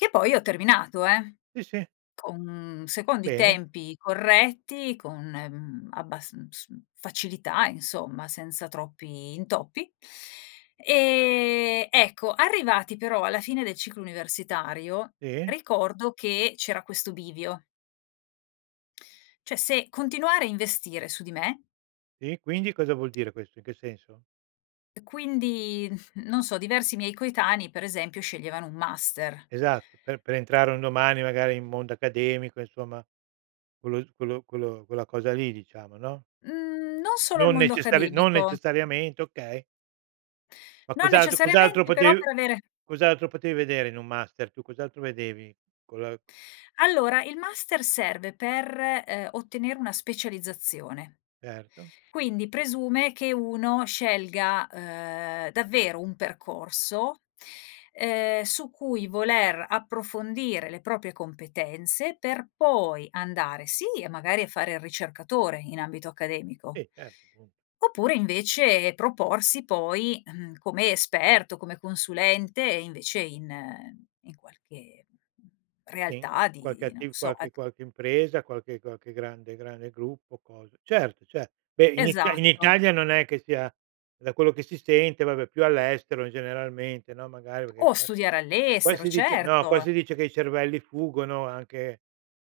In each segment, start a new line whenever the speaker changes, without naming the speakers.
Che poi ho terminato, eh,
Sì, sì.
con secondo i
Bene.
tempi corretti, con, ehm, abbas uhm, s facilità insomma, senza troppi intoppi. E, ecco, arrivati però alla fine del ciclo universitario
Sì.
ricordo che c'era questo bivio cioè se continuare a investire su di me
Sì, e quindi cosa vuol dire questo? In che senso?
e quindi, non so, diversi miei coetanei per esempio sceglievano un master.
Esatto, per per entrare un domani magari in mondo accademico, insomma quello s quello quello quella cosa lì, diciamo, no?
Mhmm, non solo il
Non
mondo
necessari non
accademico.
necessariamente, okay. Ma
Non
cos'altro cos'altro
necessariamente, però
potev
per avere
cos'altro potevi vedere in un master, tu, cos'altro vedevi? Con la
Allora, il master serve per, ehm, ottenere una specializzazione.
Certo.
Quindi presume che uno scelga, ehm, davvero un percorso, ehm, su cui voler approfondire le proprie competenze per poi andare, sì, magari a fare il ricercatore in ambito accademico
Sì, certo, punto.
oppure invece proporsi poi, uhm, come esperto, come consulente invece in in qualche, mhmm,
Uhm, sì,
realtà
qualche
di non lo
attiv
so, e
qualche qualche impresa, qualche qualche grande grande gruppo, cosa certo, certo. Beh in It in
Esatto.
Italia non è che sia da quello che si sente, vabbè più all'estero, generalmente, no, magari perché
O
qua-
studiare
qua
all'estero,
si dice no, qua
certo.
si dice che i cervelli fuggono anche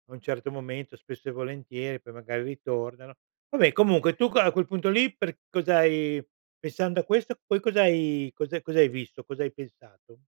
a un certo momento, spesso e volentieri, e poi magari ritornano. Vabbè comunque tu que a quel punto lì per cosa hai pensando a questo poi cos'hai cos'ha cos'hai visto? Cosa hai pensato?